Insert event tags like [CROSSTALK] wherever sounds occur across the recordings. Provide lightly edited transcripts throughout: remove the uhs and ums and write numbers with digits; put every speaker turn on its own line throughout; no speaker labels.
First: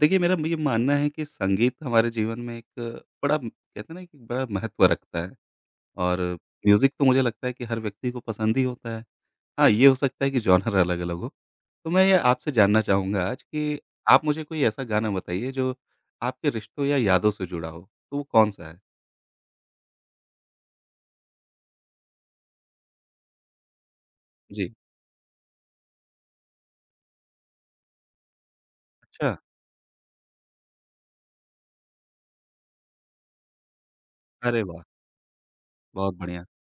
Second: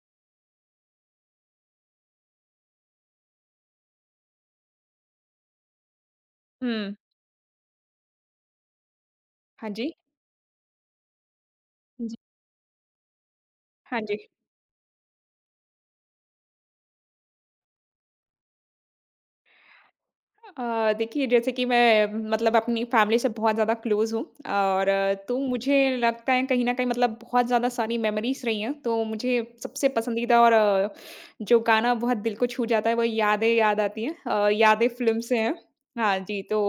देखिए, मेरा ये मानना है कि संगीत हमारे जीवन में एक बड़ा कहते हैं ना कि बड़ा महत्व रखता है और म्यूज़िक
हुँ।
तो मुझे लगता है कि हर व्यक्ति को पसंद ही होता है। हाँ,
हाँ
ये
जी।
हो सकता है कि जॉनर अलग-अलग हो। तो मैं
जी।
ये आपसे जानना चाहूँगा आज कि
हाँ जी।
आप मुझे कोई ऐसा गाना बताइए जो आपके रिश्तों या यादों से जुड़ा हो, तो वो कौन-सा है?
देखिए जैसे कि मैं मतलब अपनी फैमिली से बहुत ज़्यादा क्लोज़ हूँ
जी।
और तो मुझे लगता है कहीं न कहीं मतलब बहुत ज़्यादा सारी मेमोरीज़ रही हैं। तो मुझे
अच्छा,
सबसे पसंदीदा और जो गाना बहुत दिल को छू जाता है वो यादें याद आती हैं।
अरे वाह!
यादें फ़िल्म से हैं।
बहुत
हाँ जी,
बढ़िया।
तो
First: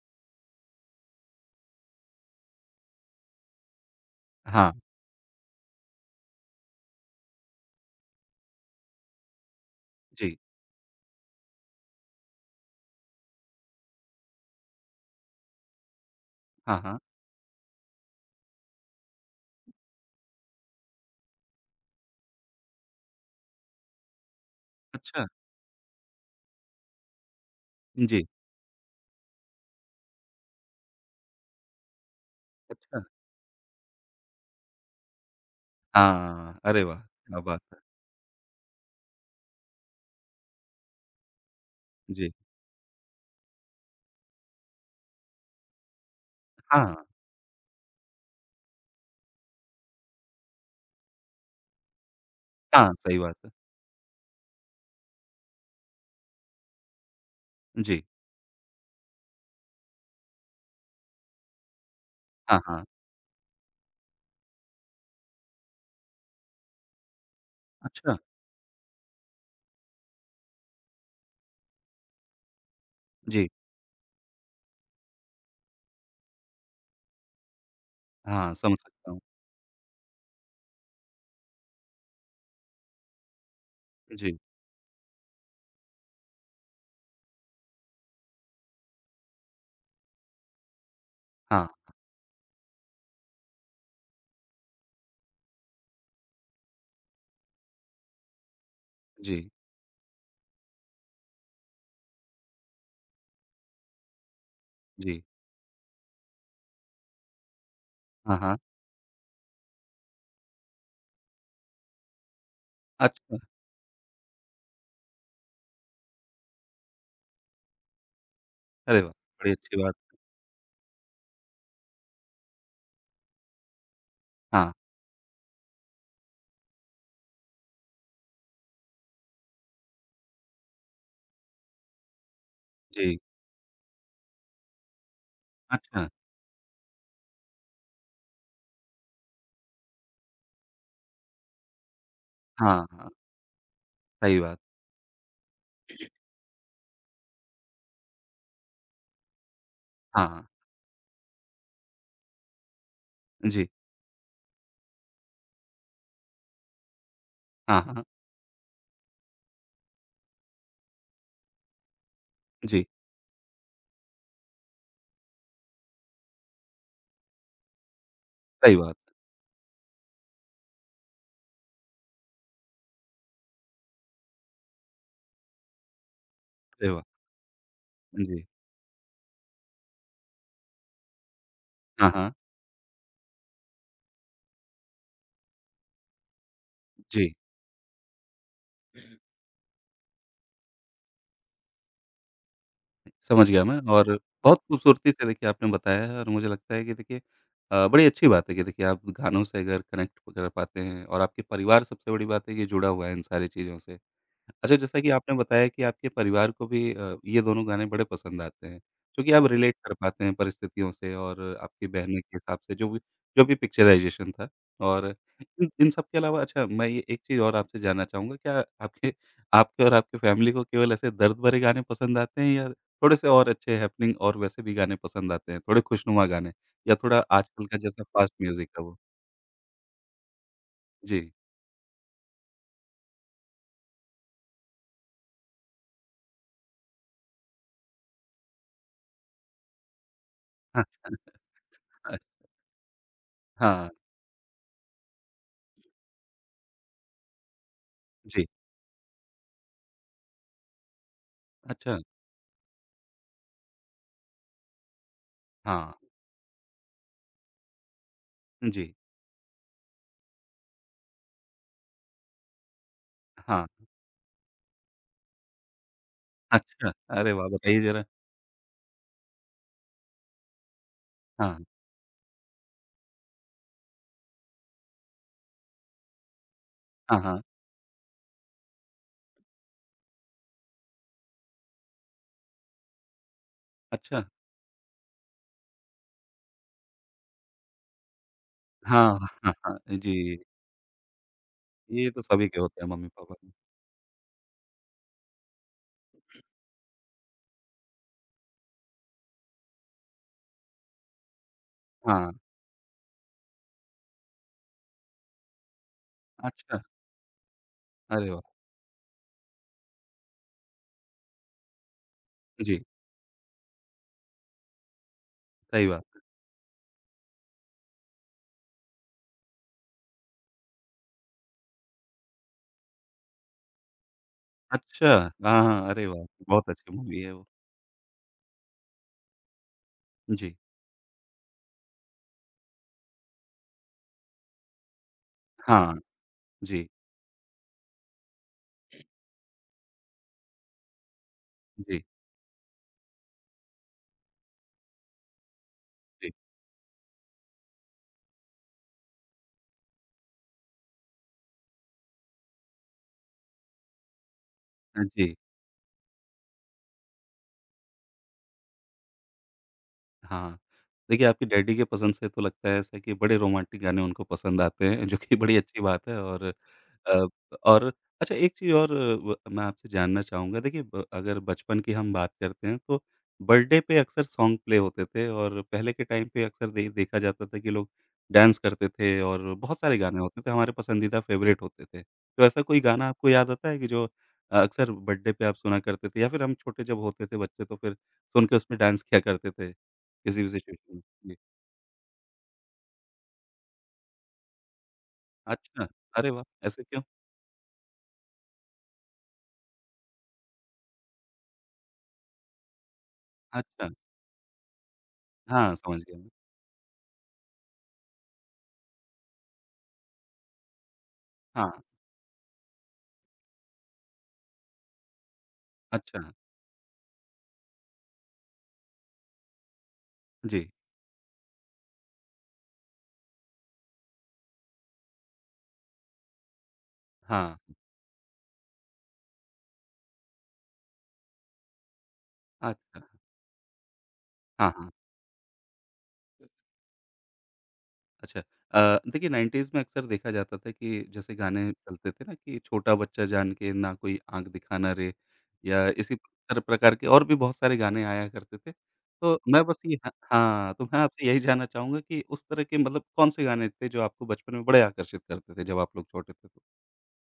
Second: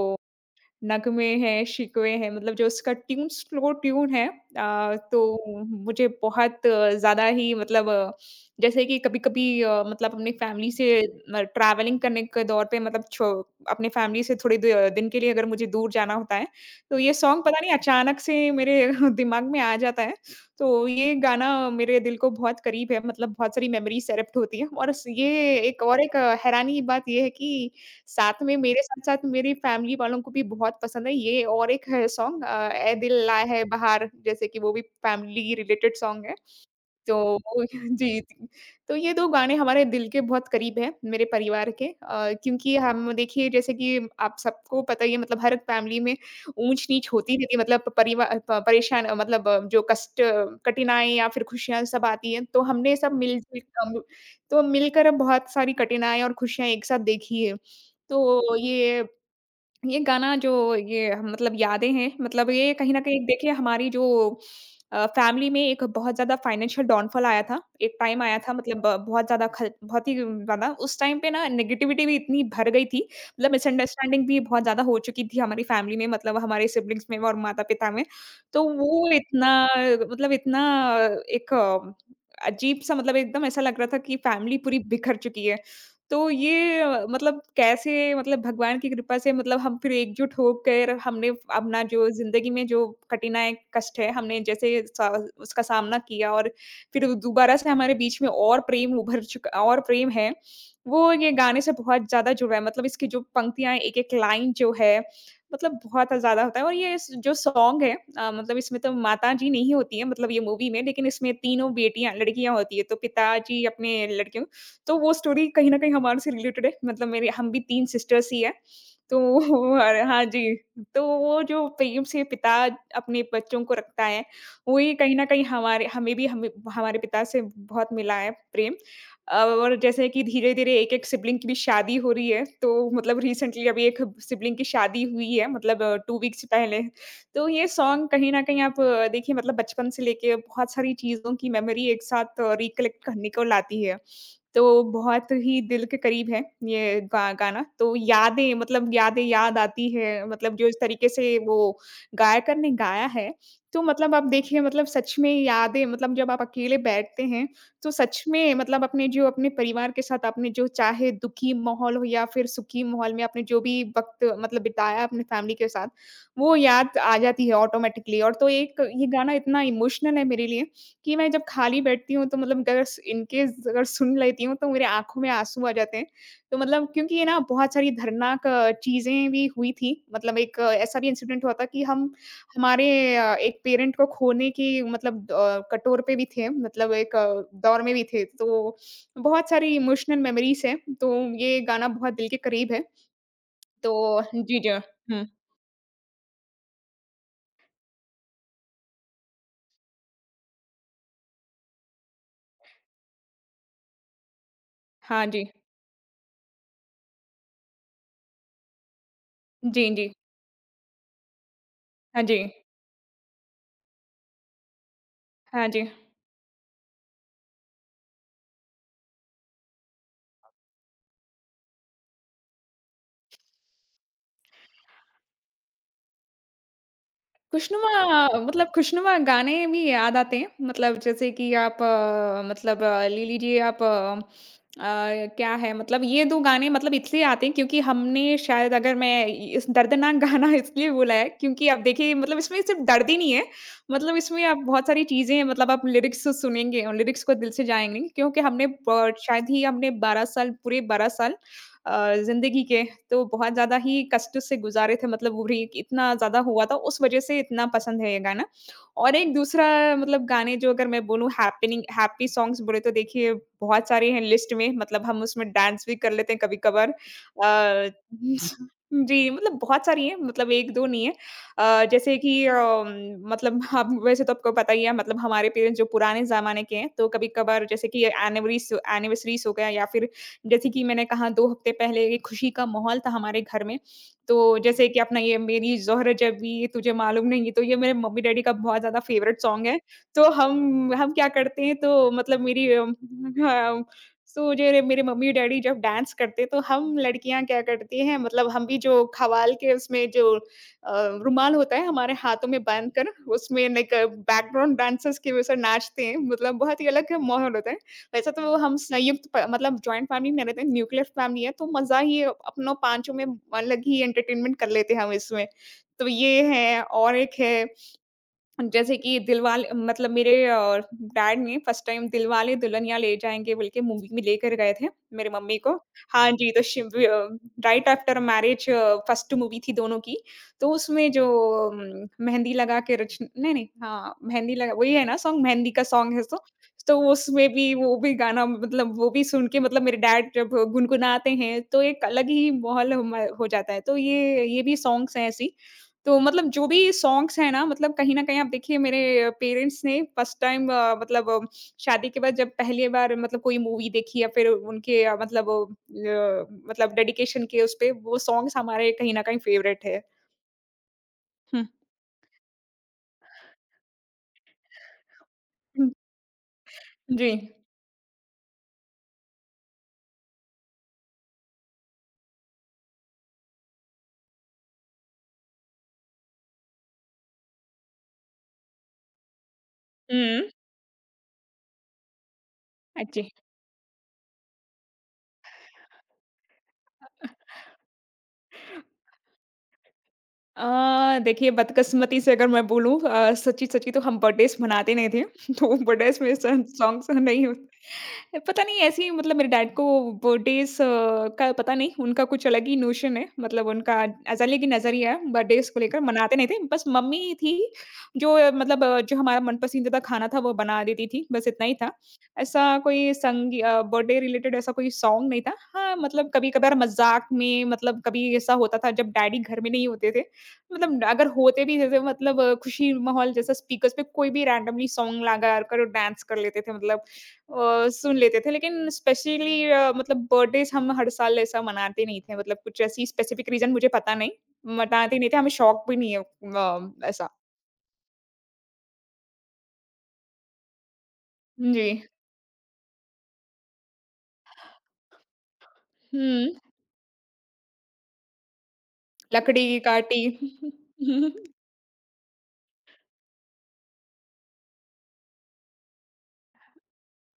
नगमे हैं, शिकवे हैं मतलब जो उसका ट्यून स्लो ट्यून है
हाँ,
तो मुझे बहुत ज़्यादा ही मतलब जैसे कि कभी-कभी मतलब अपनी
जी।
फैमिली से म ट्रैवलिंग करने के दौर पे मतलब छो अपने फैमिली से थोड़ी दिन के लिए अगर मुझे दूर जाना होता है,
हाँ,
तो
हाँ।
ये सॉन्ग पता नहीं अचानक से मेरे [LAUGHS] दिमाग में आ जाता है। तो ये गाना मेरे दिल को बहुत करीब है मतलब बहुत सारी मेमोरीज़ एरप्ट होती है और स
अच्छा,
ये एक और एक हैरानी की बात ये है कि
जी।
साथ में मेरे साथ-साथ मेरी फैमिली वालों को भी बहुत पसंद है ये और एक है सॉन्ग ए
अच्छा।
दिल आया है बहार जैसे कि वो भी फैमिली रिलेटेड सॉन्ग है।
हाँ, अरे वाह!
तो
क्या बात
[LAUGHS]
है।
जी, जी। तो ये 2 गाने हमारे दिल के बहुत करीब हैं, मेरे परिवार के
जी।
क्योंकि हम देखिए जैसे कि आप सबको पता ही है मतलब हर फैमिली में
हाँ,
ऊँच-नीच होती रहती है मतलब परिवा प परेशान मतलब जो कष्ट कठिनाई या फिर खुशियाँ सब आती हैं, तो
हाँ,
हमने सब
सही बात है।
मिल-जुल कम तो मिलकर अब बहुत सारी कठिनाई और खुशियाँ एक साथ देखी है।
जी।
तो ये गाना जो मतलब यादें हैं, मतलब
हाँ,
ये
हाँ।
कहीं न कहीं देखिए हमारी जो फैमिली में एक बहुत ज़्यादा फाइनेंशियल डाउनफॉल आया था। एक
अच्छा,
टाइम आया था मतलब बहुत ज़्यादा ख बहुत ही ज़्यादा उस टाइम पे ना नेगेटिविटी भी इतनी भर गई थी,
जी।
मतलब मिसअंडरस्टैंडिंग भी बहुत ज़्यादा हो चुकी थी हमारी फैमिली में मतलब हमारे सिब्लिंग्स में और माता-पिता में।
हाँ,
तो
समझ
वो
सकता हूँ।
इतना मतलब इतना एक अजीब-सा मतलब एकदम ऐसा लग रहा था कि
जी,
फैमिली पूरी बिखर चुकी है। तो ये मतलब कैसे मतलब भगवान की कृपा से मतलब हम फिर एकजुट होकर हमने
हाँ,
अपना जो ज़िंदगी में जो कठिनाई कष्ट है, हमने जैसे सा उसका सामना किया और फिर दोबारा से हमारे बीच में और प्रेम उभर
जी,
चुका और प्रेम है, वो ये गाने से बहुत ज़्यादा जुड़ा है। मतलब इसकी जो पंक्तियाँ एक-एक लाइन जो है,
जी।
मतलब बहुत ज़्यादा होता है और ये स जो सॉन्ग है
हाँ,
मतलब
हाँ।
इसमें तो माताजी नहीं होती हैं मतलब ये मूवी में, लेकिन इसमें तीनों बेटियाँ लड़कियाँ होती हैं, तो
अच्छा,
पिताजी अपने लड़कियों तो वो स्टोरी कहीं न कहीं हमारे से रिलेटेड है, मतलब मेरे हम भी 3 सिस्टर्स ही हैं।
अरे वाह!
तो
बड़ी
[LAUGHS]
अच्छी
और
बात।
हाँ जी, तो वो जो प्रेम से पिता अपने बच्चों को रखता है,
हाँ,
वही कहीं न कहीं हमारे हमें भी हमें हमारे पिता से बहुत मिला है प्रेम। और जैसे कि धीरे-धीरे एक-एक सिबलिंग की भी शादी हो रही है, तो
जी।
मतलब रिसेंटली अभी एक सिबलिंग की शादी हुई है मतलब
अच्छा,
2 वीक्स पहले। तो ये सॉन्ग कहीं न कहीं आप देखिए मतलब बचपन से लेके बहुत सारी चीज़ों की मेमोरी एक साथ
हाँ,
रिकलेक्ट
हाँ,
करने को लाती है।
सही बात।
तो बहुत ही दिल के करीब है ये गा गाना। तो यादें मतलब यादें याद आती है
हाँ,
मतलब जो इस तरीके से वो गायकर ने गाया है,
जी।
तो मतलब आप देखिए मतलब सच में यादें मतलब जब आप अकेले बैठते हैं,
हाँ,
तो
हाँ,
सच में मतलब अपने जो अपने परिवार के साथ आपने जो चाहे दुखी माहौल हो या फिर सुखी
जी,
माहौल में आपने जो भी वक़्त मतलब बिताया अपने फैमिली के साथ, वो याद आ जाती है ऑटोमैटिकली और तो
सही
एक
बात।
ये गाना इतना इमोशनल है मेरे लिए कि मैं जब खाली बैठती हूँ तो मतलब अगर स इन केस अगर सुन लेती हूँ तो मेरी आँखों में आँसू आ जाते हैं। तो मतलब
अरे वाह!
क्योंकि ये ना बहुत सारी दर्दनाक
जी।
चीज़ें भी हुई थी। मतलब एक ऐसा भी इंसिडेंट हुआ था कि हम
हाँ, हाँ,
हमारे एक पेरेंट को खोने की मतलब कटोर पे भी थे मतलब एक
जी।
दौर में भी थे। तो बहुत सारी इमोशनल मेमोरीज़ हैं। तो ये गाना बहुत दिल के करीब है।
समझ गया मैं
तो
और
जी,
बहुत
जी।
खूबसूरती
हुँ।
से देखिए आपने बताया है और मुझे लगता है कि देखिए बड़ी अच्छी बात है कि देखिए आप गानों से अगर कनेक्ट कर पाते हैं और आपके परिवार सबसे बड़ी बात है कि जुड़ा हुआ है इन सारी चीज़ों से। अच्छा जैसा कि
हाँ
आपने
जी।
बताया कि आपके परिवार को भी ये दोनों गाने बड़े पसंद आते हैं, क्योंकि आप रिलेट
जी,
कर
जी।
पाते हैं परिस्थितियों से और आपकी बहनें
हाँ
के
जी।
हिसाब से जो भी पिक्चराइज़ेशन था और
हाँ
इन
जी।
इन सब के अलावा अच्छा मैं ये एक चीज़ और आपसे जानना चाहूँगा क्या आपके आपके और आपकी फैमिली को केवल ऐसे दर्द भरे गाने पसंद आते हैं या थोड़े-से और अच्छे हैपनिंग और वैसे भी गाने पसंद आते हैं, थोड़े खुशनुमा गाने या थोड़ा आजकल का
खुशनुमा
जैसा फ़ास्ट
मतलब
म्यूज़िक है वो।
खुशनुमा गाने भी याद आते हैं, मतलब जैसे
जी।
कि आप मतलब ले लीजिए आप अ, क्या है मतलब ये 2 गाने मतलब इसलिए आते हैं क्योंकि हमने शायद अगर मैं इ इस दर्दनाक गाना [LAUGHS]
हाँ,
इसलिए बोला है क्योंकि आप देखिए
अ,
मतलब इसमें सिर्फ़ दर्द ही नहीं है,
हाँ,
मतलब इसमें आप बहुत सारी चीज़ें मतलब आप लिरिक्स सुनेंगे और लिरिक्स को दिल से जाएँगे क्योंकि
जी।
हमने ब शायद ही हमने 12 साल पूरे 12 साल
अच्छा,
ज़िंदगी के, तो बहुत ज़्यादा ही कष्ट से गुज़ारे थे मतलब वो री
हाँ,
इतना ज़्यादा हुआ था, उस वज़ह से इतना पसंद है ये गाना।
जी,
और एक दूसरा मतलब गाने जो अगर मैं बोलूँ हैपनिंग हैप्पी सॉन्ग्स बोले तो देखिए
हाँ,
बहुत सारे हैं लिस्ट में, मतलब हम उसमें डांस भी कर लेते हैं
अच्छा।
कभी-कभार।
अरे वाह! बताइए
अ,
ज़रा।
[LAUGHS] जी, मतलब बहुत सारी हैं, मतलब 1-2 नहीं है।
हाँ,
जैसे कि मतलब आप वैसे तो आपको पता ही है मतलब हमारे पेरेंट्स जो पुराने ज़माने के हैं, तो
हाँ, हाँ,
कभी-कभार जैसे कि एनिवरीस एनिवर्सरीज़ हो गया या फिर जैसे कि मैंने कहा 2 हफ्ते पहले एक खुशी का माहौल था हमारे घर में,
अच्छा।
तो जैसे कि अपना ये मेरी ज़ोहरा जबी तुझे मालूम नहीं, तो ये मेरे मम्मी-डैडी का बहुत ज़्यादा
हाँ,
फ़ेवरेट
हाँ,
सॉन्ग
हाँ,
है। तो
जी।
हम क्या करते हैं
ये
तो
तो
मतलब
सभी के
मेरी
होते हैं मम्मी-पापा के।
हाँ, तो मेरे मम्मी-डैडी जब डांस करते हैं, तो हम लड़कियाँ क्या करती हैं मतलब हम भी जो ख़वाल के उसमें जो रुमाल होता है हमारे
हाँ,
हाथों में बाँध कर उसमें लाइक बैकग्राउंड डांसर्स की वजह से नाचते हैं, मतलब बहुत
अच्छा,
ही अलग माहौल होता है।
अरे
वैसे
वाह!
तो हम संयुक्त प मतलब जॉइंट फैमिली में रहते हैं, न्यूक्लियर फैमिली है, तो मज़ा ही अपनों
जी,
पाँचों में अलग ही एंटरटेनमेंट कर लेते हैं हम इसमें।
सही बात
तो
है।
ये है और एक है जैसे कि दिलवाले मतलब मेरे डैड ने फर्स्ट टाइम दिलवाले दुल्हनिया ले जाएँगे बोल के मूवी में लेकर गए थे,
अच्छा,
मेरी मम्मी
हाँ,
को।
हाँ, अरे वाह!
हाँ जी, तो
बहुत अच्छी मूवी है वो।
Right after marriage first movie थी दोनों की।
जी,
तो उसमें जो उम, मेहंदी लगा के रच नहीं, नहीं हाँ, मेहंदी लगा वही है ना सॉन्ग? मेहंदी का
हाँ,
सॉन्ग है सो
जी,
तो उसमें भी वो भी गाना मतलब वो भी सुन के मतलब मेरे डैड जब गुनगुनाते हैं, तो एक
जी,
अलग ही माहौल म हो जाता है। तो ये भी सॉन्ग्स हैं ऐसी तो
जी,
मतलब जो भी सॉन्ग्स हैं ना मतलब कहीं न कहीं आप देखिए मेरे पेरेंट्स ने फर्स्ट टाइम मतलब शादी के बाद जब पहली बार मतलब कोई मूवी देखी या फिर उनके
जी।
मतलब मतलब डेडिकेशन के उस पे वो सॉन्ग्स हमारे कहीं न कहीं फ़ेवरेट है।
हाँ। देखिए, आपके
हुँ,
डैडी के पसंद से तो लगता है ऐसा कि बड़े रोमांटिक गाने उनको पसंद आते हैं, जो कि बड़ी अच्छी
हुँ,
बात है और अ,
जी।
और अच्छा एक चीज़ और व मैं आपसे जानना चाहूँगा देखिए ब अगर बचपन की हम बात करते हैं तो बर्थडे पे अक्सर सॉन्ग प्ले होते थे और पहले के टाइम पे अक्सर दे देखा जाता था कि लोग डांस करते थे और बहुत सारे गाने होते
हुँ,
थे, हमारे पसंदीदा फ़ेवरेट होते थे। तो ऐसा कोई गाना
अच्छी।
आपको याद आता है कि जो अक्सर बर्थडे पे आप सुना करते थे या फिर हम छोटे जब होते थे बच्चे तो फिर सुन के उसमें डांस किया करते थे? किसी भी सिचुएशन में।
अ,
जी।
देखिए बदकिस्मती से अगर मैं बोलूँ सच्ची-सच्ची तो हम बर्थडेज़ मनाते नहीं थे, [LAUGHS] तो
अच्छा,
बर्थडेज़
अरे
में
वाह!
सन
ऐसे क्यों?
सॉन्ग्स नहीं होते। पता नहीं ऐसे ही मतलब मेरे डैड को बर्थडेज़ का पता नहीं, उनका कुछ अलग ही नोशन है, मतलब
अच्छा,
उनका एज़ अलग ही नज़रिया है बर्थडेज़
हाँ,
को लेकर,
समझ गया मैं।
मनाते नहीं थे। बस मम्मी थी जो मतलब जो हमारा मनपसंदीदा खाना था वो बना देती थी, बस इतना
हाँ,
ही था। ऐसा कोई बर्थडे रिलेटेड ऐसा कोई सॉन्ग नहीं था। हाँ,
अच्छा,
मतलब कभी-कभार मज़ाक में मतलब कभी ऐसा होता था जब डैडी घर में नहीं होते थे,
जी,
मतलब अगर होते भी जैसे मतलब खुशी माहौल जैसा स्पीकर्स पे कोई भी रैंडमली सॉन्ग लगा कर डांस कर लेते थे मतलब
हाँ,
सुन लेते थे। लेकिन स्पेशली मतलब बर्थडेज़ हम हर साल ऐसा मनाते नहीं थे मतलब कुछ
अच्छा,
ऐसी स्पेसिफिक रीज़न मुझे पता नहीं,
हाँ, हाँ,
मनाते नहीं थे, हमें शौक भी नहीं है ऐसा।
अच्छा। देखिए 90s में अक्सर देखा जाता था कि जैसे गाने
जी।
चलते थे ना कि छोटा बच्चा जान के ना कोई आँख दिखाना रे या इसी
हुँ,
तर प्रकार के और भी बहुत सारे गाने आया करते थे। तो मैं
लकड़ी,
बस ये ह
काटी।
हाँ, तो मैं आपसे यही
[LAUGHS]
जानना चाहूँगा कि उस तरह के मतलब कौन-से गाने थे जो आपको बचपन में बड़े आकर्षित करते थे जब आप लोग छोटे थे तो?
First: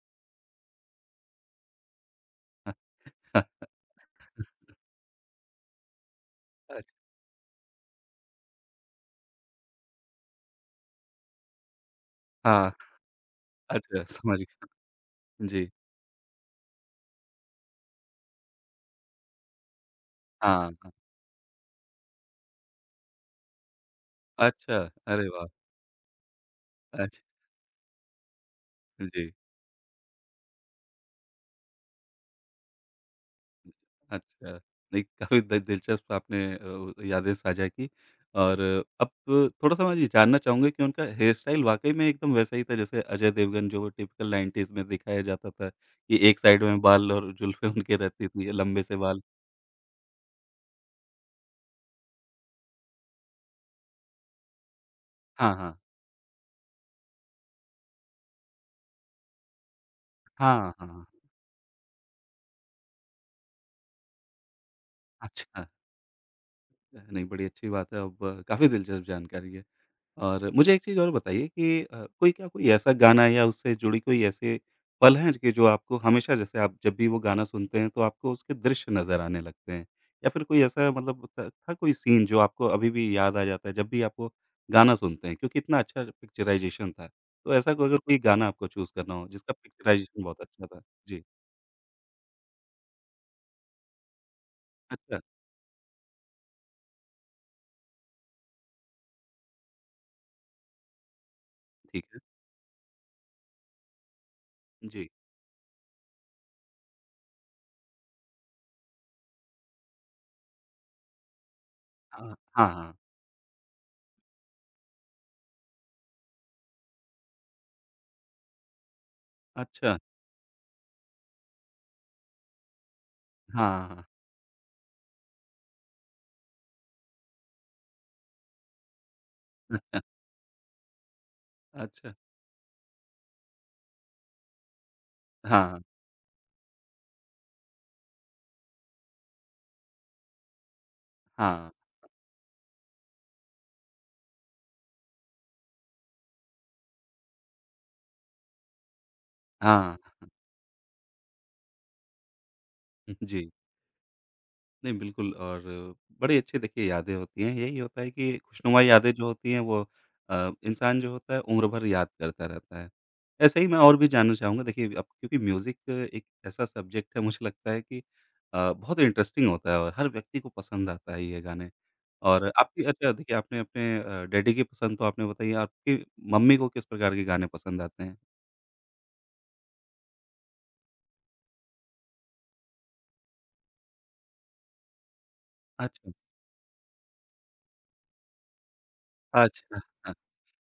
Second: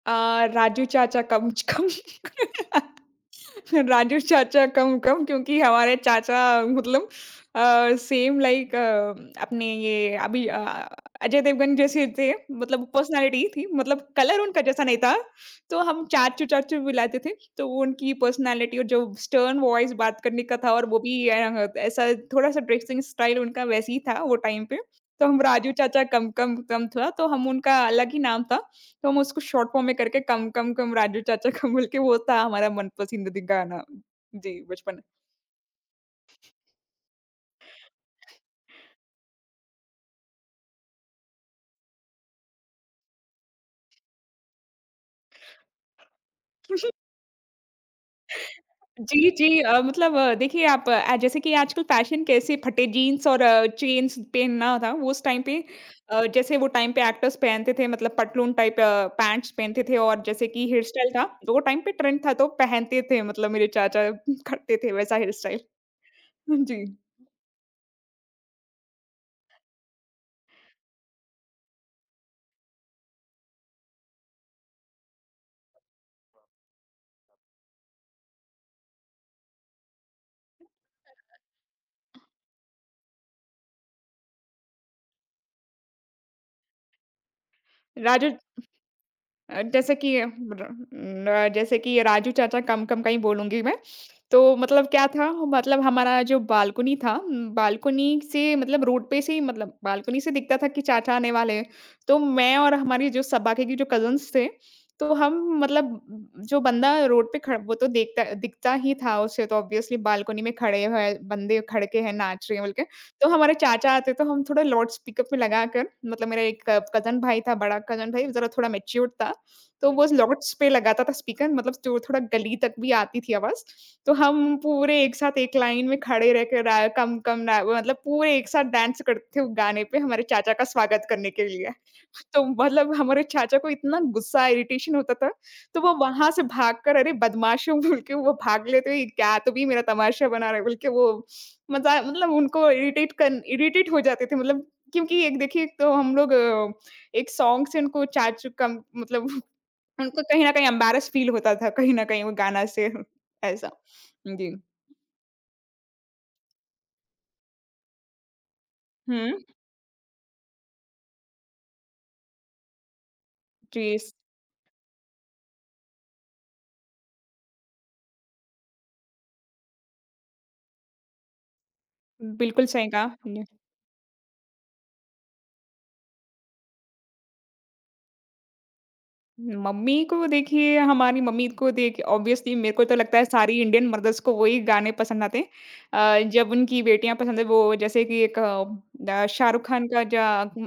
अ, राजू चाचा कम कम [LAUGHS] राजू चाचा
[LAUGHS]
कम कम क्योंकि हमारे चाचा
अच्छा,
मतलब सेम लाइक अपने ये अजय देवगन जैसे थे
हाँ।
मतलब पर्सनालिटी थी
अच्छा,
मतलब
समझ
कलर उनका
गया।
जैसा नहीं था
जी,
तो हम चाचू चाचू बुलाते थे तो वो उनकी पर्सनालिटी और जो स्टर्न वॉइस बात करने का था
हाँ,
और
हाँ।
वो भी ऐसा थोड़ा सा ड्रेसिंग स्टाइल उनका वैसे ही था वो टाइम पे
अच्छा,
तो
अरे
हम
वाह!
राजू चाचा कम कम कम था
अच्छ
तो हम उनका अलग ही नाम था तो हम
जी,
उसको शॉर्ट फॉर्म में करके कम कम कम राजू चाचा का बोल के वो था हमारा मनपसंदीदा गाना।
अच्छा।
जी, बचपन।
नहीं, काफ़ी दि दिलचस्प आपने यादें साझा की और अब थोड़ा-सा मैं ये जानना चाहूँगा कि उनका हेयर स्टाइल वाक़ई में एकदम वैसा ही था, जैसे अजय देवगन जो टिपिकल 90s में दिखाया जाता था कि एक साइड में
[LAUGHS]
बाल और जुल्फ़ें उनके रहती थी, लंबे से बाल।
जी, जी मतलब देखिए आप जैसे कि आजकल फैशन कैसे फटे जीन्स और चेन्स पहनना था, वो उस टाइम
हाँ,
पे
हाँ।
जैसे वो टाइम पे एक्टर्स पहनते थे मतलब पतलून टाइप पैंट्स पहनते थे और जैसे कि
हाँ,
हेयर
हाँ। हाँ।
स्टाइल था, वो टाइम पे ट्रेंड था तो पहनते थे मतलब मेरे चाचा [LAUGHS] करते थे वैसा हेयर स्टाइल।
अच्छा,
[LAUGHS] जी।
नहीं, बड़ी अच्छी बात है। अब काफ़ी दिलचस्प जानकारी है। और मुझे एक चीज़ और बताइए कि कोई क्या कोई ऐसा गाना या उससे जुड़ी कोई ऐसे पल हैं कि जो आपको हमेशा जैसे आप जब भी वो गाना सुनते हैं तो आपको उसके दृश्य नज़र आने लगते हैं? या फिर कोई ऐसा मतलब था कोई सीन जो आपको अभी भी याद आ जाता है जब भी आप वो गाना सुनते हैं क्योंकि इतना अच्छा पिक्चराइज़ेशन था। तो ऐसा कोई अगर कोई
राजू
गाना आपको चूज़ करना हो जिसका
अ, जैसे कि
पिक्चराइज़ेशन
अ,
बहुत अच्छा
र
था? जी।
न जैसे कि राजू चाचा कम कम का ही बोलूँगी मैं। तो मतलब क्या
अच्छा,
था? मतलब हमारा जो बालकनी था, बालकनी से मतलब रोड पे से ही, मतलब बालकनी से दिखता था कि चाचा आने वाले हैं।
ठीक
तो
है।
मैं और हमारी जो स बाकी के जो कज़िन्स थे,
जी।
तो हम, मतलब ब जो बंदा रोड पे खड़ा, वो तो देखता दिखता ही था उसे, तो ऑब्वियसली बालकनी में खड़े हैं, बंदे खड़ के हैं,
हाँ,
नाच रहे हैं
हाँ,
बोल के।
हाँ।
तो हमारे चाचा आते तो हम थोड़ा लाउड स्पीकर पे लगाकर, मतलब मेरा एक कज़िन भाई था, बड़ा कज़िन भाई ज़रा थोड़ा मैच्योर्ड था। तो
अच्छा।
वो लॉट्स पे लगा था स्पीकर, मतलब जो थोड़ा गली तक भी आती थी आवाज़।
हाँ, हाँ।
तो हम पूरे एक साथ एक लाइन में खड़े रह के, रा कम कम रा मतलब पूरे एक साथ डांस करते थे वो गाने पे
[LAUGHS]
हमारे चाचा का स्वागत करने के लिए।
अच्छा।
तो मतलब हमारे चाचा को इतना गुस्सा, इरिटेशन होता था, तो
हाँ,
वो वहाँ से भागकर अरे बदमाश हो [LAUGHS] बोल के वो भाग लेते हुए, क्या तो भी मेरा तमाशा बना रहा है बोल के, वो
हाँ,
मज़ा, मतलब उनको इरिटेट हो जाते थे, मतलब क्योंकि एक देखिए, एक तो हम लोग एक सॉन्ग से उनको चाचू का मतलब
हाँ।
उनको कहीं न कहीं एम्बैरेस फ़ील होता था, कहीं न कहीं वो गाना से
[LAUGHS] जी।
[LAUGHS] ऐसा। जी।
नहीं, बिल्कुल और बड़ी अच्छी देखिए यादें होती हैं। यही होता है कि खुशनुमा यादें जो
हुँ,
होती हैं वो इंसान जो होता है उम्र भर याद करता रहता है। ऐसे ही मैं
जी,
और भी
स
जानना चाहूँगा देखिए अब क्योंकि म्यूज़िक एक ऐसा सब्जेक्ट है मुझे लगता है कि बहुत इंटरेस्टिंग होता है और हर व्यक्ति को पसंद आता है ये गाने। और
बिल्कुल
आपकी
सही कहा।
अच्छा देखिए आपने अपने डैडी की पसंद तो आपने बताई आपकी मम्मी को किस प्रकार के गाने पसंद आते हैं?
मम्मी को देखिए, हमारी मम्मी को देखिए ऑब्वियसली मेरे को तो लगता है सारी इंडियन मदर्स को वही गाने पसंद आते हैं।
अच्छा,
जब उनकी बेटियाँ पसंद है वो, जैसे कि एक शाहरुख
अच्छा,
खान का जा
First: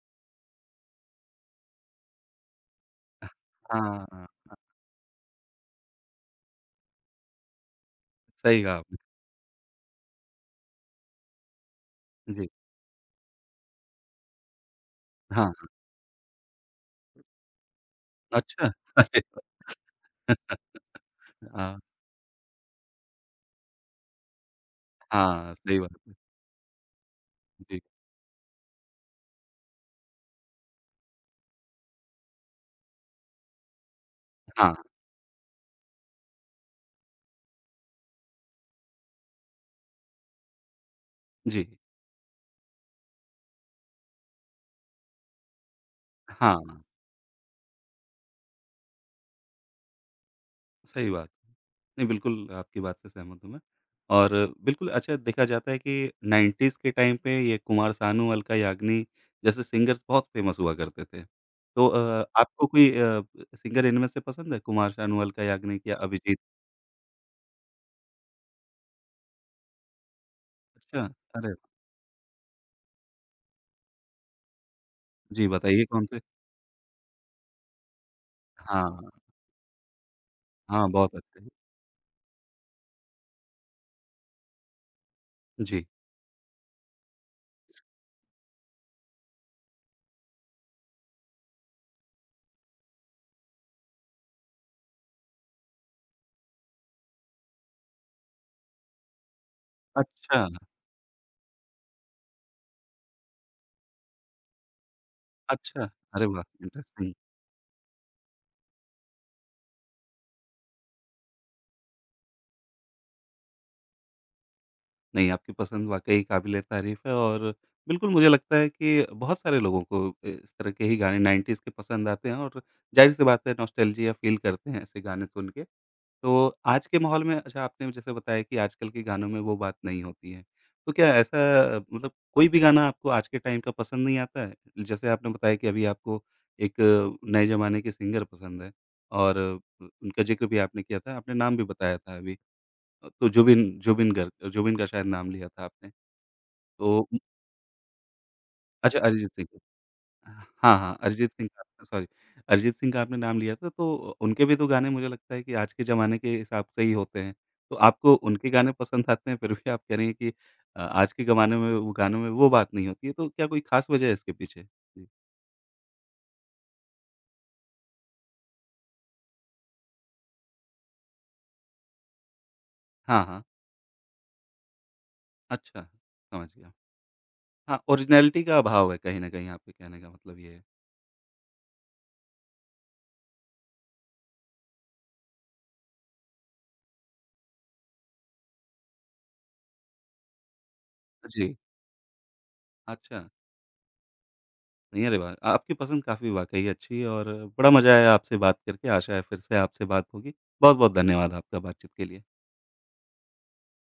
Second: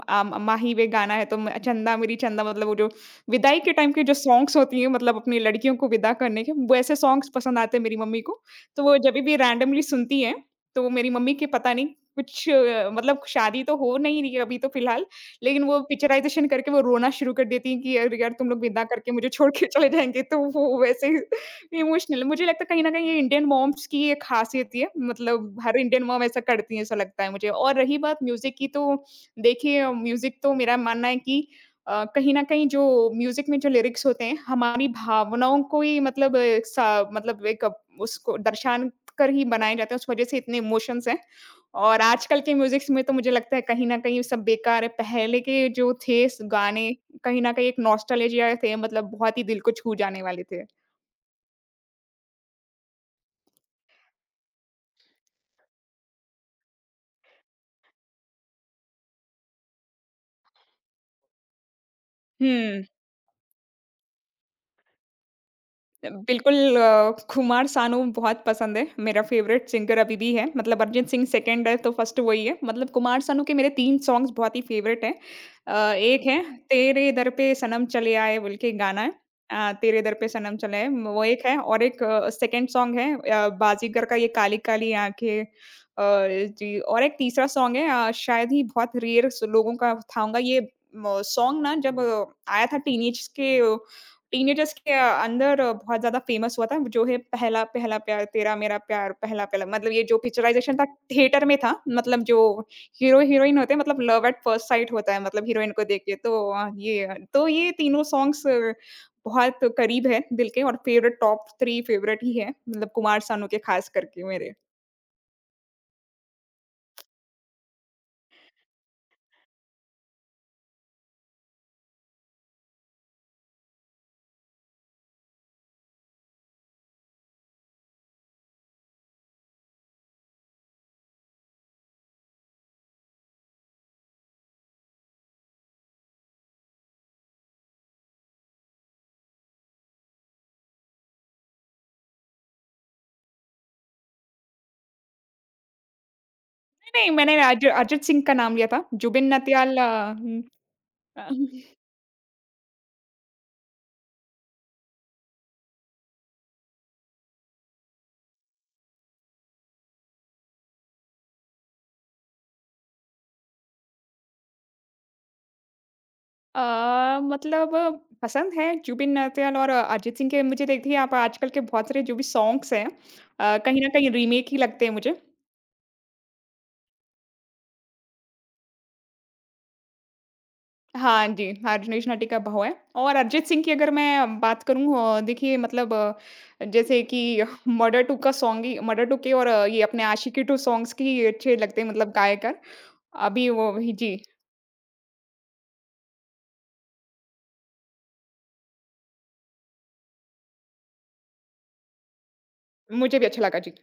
अ, माही वे गाना है, तो म चंदा मेरी चंदा, मतलब वो जो विदाई के टाइम के
हाँ,
जो
हाँ,
सॉन्ग्स होती हैं, मतलब अपनी लड़कियों को विदा करने के, वैसे सॉन्ग्स पसंद आते हैं मेरी मम्मी को।
सही कहा
तो वो
आपने।
जभी भी रैंडमली सुनती हैं, तो मेरी मम्मी के पता नहीं
जी,
कुछ, मतलब शादी तो हो नहीं रही है अभी तो फ़िलहाल।
हाँ,
लेकिन वो पिक्चराइज़ेशन करके वो रोना शुरू कर देती हैं कि अरे यार, तुम लोग
अच्छा,
विदा करके
अरे!
मुझे छोड़ के चले जाएँगे, तो वो वैसे
वाह, हाँ।
इमोशनल, मुझे लगता है कहीं न कहीं ये इंडियन मॉम्स की ये ख़ासियत ही है,
हाँ,
मतलब हर
सही बात
इंडियन
है।
मॉम ऐसा करती है, ऐसा लगता है मुझे। और
जी,
रही बात म्यूज़िक की, तो देखिए म्यूज़िक तो मेरा मानना है कि कहीं न कहीं जो म्यूज़िक में जो लिरिक्स होते हैं,
हाँ,
हमारी भावनाओं को ही, मतलब अ, सा मतलब एक उसको दर्शान कर ही बनाए जाते हैं, उस वज़ह से इतने इमोशंस हैं।
जी,
और आजकल के म्यूज़िक्स में तो मुझे लगता है कहीं न कहीं सब बेकार है। पहले के जो थे स
हाँ,
गाने, कहीं न कहीं एक नॉस्टैल्जिया थे, मतलब बहुत ही दिल को छू जाने वाले थे।
सही बात। है। नहीं, बिल्कुल आपकी बात से सहमत हूँ मैं और बिल्कुल अच्छा देखा जाता है कि 90s के टाइम पे ये कुमार सानू, अलका याग्निक जैसे सिंगर्स बहुत फ़ेमस हुआ करते थे। तो आपको
हुँ।
कोई सिंगर इनमें से पसंद है कुमार सानू, अलका याग्निक या अभिजीत?
बिल्कुल कुमार सानू बहुत पसंद है। मेरा फ़ेवरेट सिंगर अभी भी है। मतलब अरिजीत
अच्छा,
सिंह
अरे!
सेकंड है, तो फर्स्ट वही है। मतलब कुमार सानू के मेरे 3 सॉन्ग्स बहुत ही फ़ेवरेट हैं।
जी, बताइए कौन से?
एक है, तेरे दर पे सनम चले आए बोल के गाना
हाँ,
है। तेरे दर पे सनम चले आए,
हाँ, बहुत
वो एक
अच्छे।
है। और एक सेकंड सॉन्ग है बाजीगर का ये काली काली आँखें,
जी,
जी। और एक तीसरा सॉन्ग है, शायद ही बहुत रेयर स लोगों का था होगा ये, म सॉन्ग ना, जब आया था टीनेज के टीनेजर्स के अंदर बहुत ज़्यादा फेमस हुआ था, जो है पहला पहला प्यार तेरा मेरा प्यार पहला पहला, मतलब ये जो
अच्छा,
पिक्चराइज़ेशन था थिएटर में था। मतलब जो हीरो-हीरोइन होते हैं, मतलब लव एट फर्स्ट साइट होता है, मतलब हीरोइन को
अच्छा,
देख के।
अरे
तो
वाह! इंटरेस्टिंग।
ये तीनों सॉन्ग्स बहुत करीब है दिल के, और फेवरेट टॉप 3 फेवरेट ही है। मतलब कुमार सानू के खास करके मेरे।
नहीं, आपकी पसंद वाक़ई काबिल-ए-तारीफ़ है और बिल्कुल मुझे लगता है कि बहुत सारे लोगों को इस तरह के ही गाने 90s के पसंद आते हैं और ज़ाहिर-सी बात है नॉस्टैल्जिया फ़ील करते हैं ऐसे गाने सुन के। तो आज के माहौल में अच्छा आपने जैसे बताया कि आजकल के गानों में वो बात नहीं होती है। तो क्या ऐसा मतलब कोई भी गाना आपको आज के टाइम का पसंद नहीं आता है? जैसे आपने बताया कि अभी आपको एक नए ज़माने के सिंगर पसंद है और उनका ज़िक्र भी आपने किया था, आपने नाम भी बताया था अभी। तो जुबिन जुबिन गर्ग जुबिन का शायद नाम लिया था आपने।
नहीं,
तो
नहीं, मैंने अज अरिजीत सिंह का नाम लिया था।
अच्छा अरिजीत
जुबिन
सिंह का।
नटियाल
हाँ, हाँ, अरिजीत सिंह
हुँ।
का सॉरी अरिजीत सिंह का आपने नाम लिया था तो उनके भी तो गाने मुझे लगता है कि आज के ज़माने के हिसाब से ही होते हैं। तो आपको उनके गाने पसंद आते हैं फिर भी आप कह रही हैं कि आज के ज़माने में वो गानों में वो बात नहीं होती है, तो क्या कोई ख़ास वजह है इसके पीछे? जी।
मतलब पसंद है जुबिन नौटियाल और अरिजीत सिंह के मुझे। देखिए, आप आजकल के बहुत सारे जो भी सॉन्ग्स हैं,
हाँ, हाँ।
कहीं न कहीं रीमेक ही लगते हैं मुझे।
अच्छा, समझ गया। हाँ, ओरिजिनैलिटी का अभाव है कहीं न कहीं आपके कहने का मतलब ये है।
हाँ जी, हरीश नटी का बहू है, और अरिजीत सिंह की अगर मैं बात करूँ, देखिए मतलब जैसे कि मर्डर 2 का सॉन्ग ही, मर्डर 2 के और ये अपने आशिकी 2 सॉन्ग्स की अच्छे
जी,
लगते हैं, मतलब गायकर।
अच्छा।
अभी वो ही। जी,
नहीं, अरे वाह! आपकी पसंद काफ़ी वाक़ई अच्छी है और बड़ा मज़ा आया आपसे बात करके। आशा है फिर से आपसे बात होगी। बहुत-बहुत धन्यवाद आपका बातचीत के लिए।
मुझे भी अच्छा लगा। जी।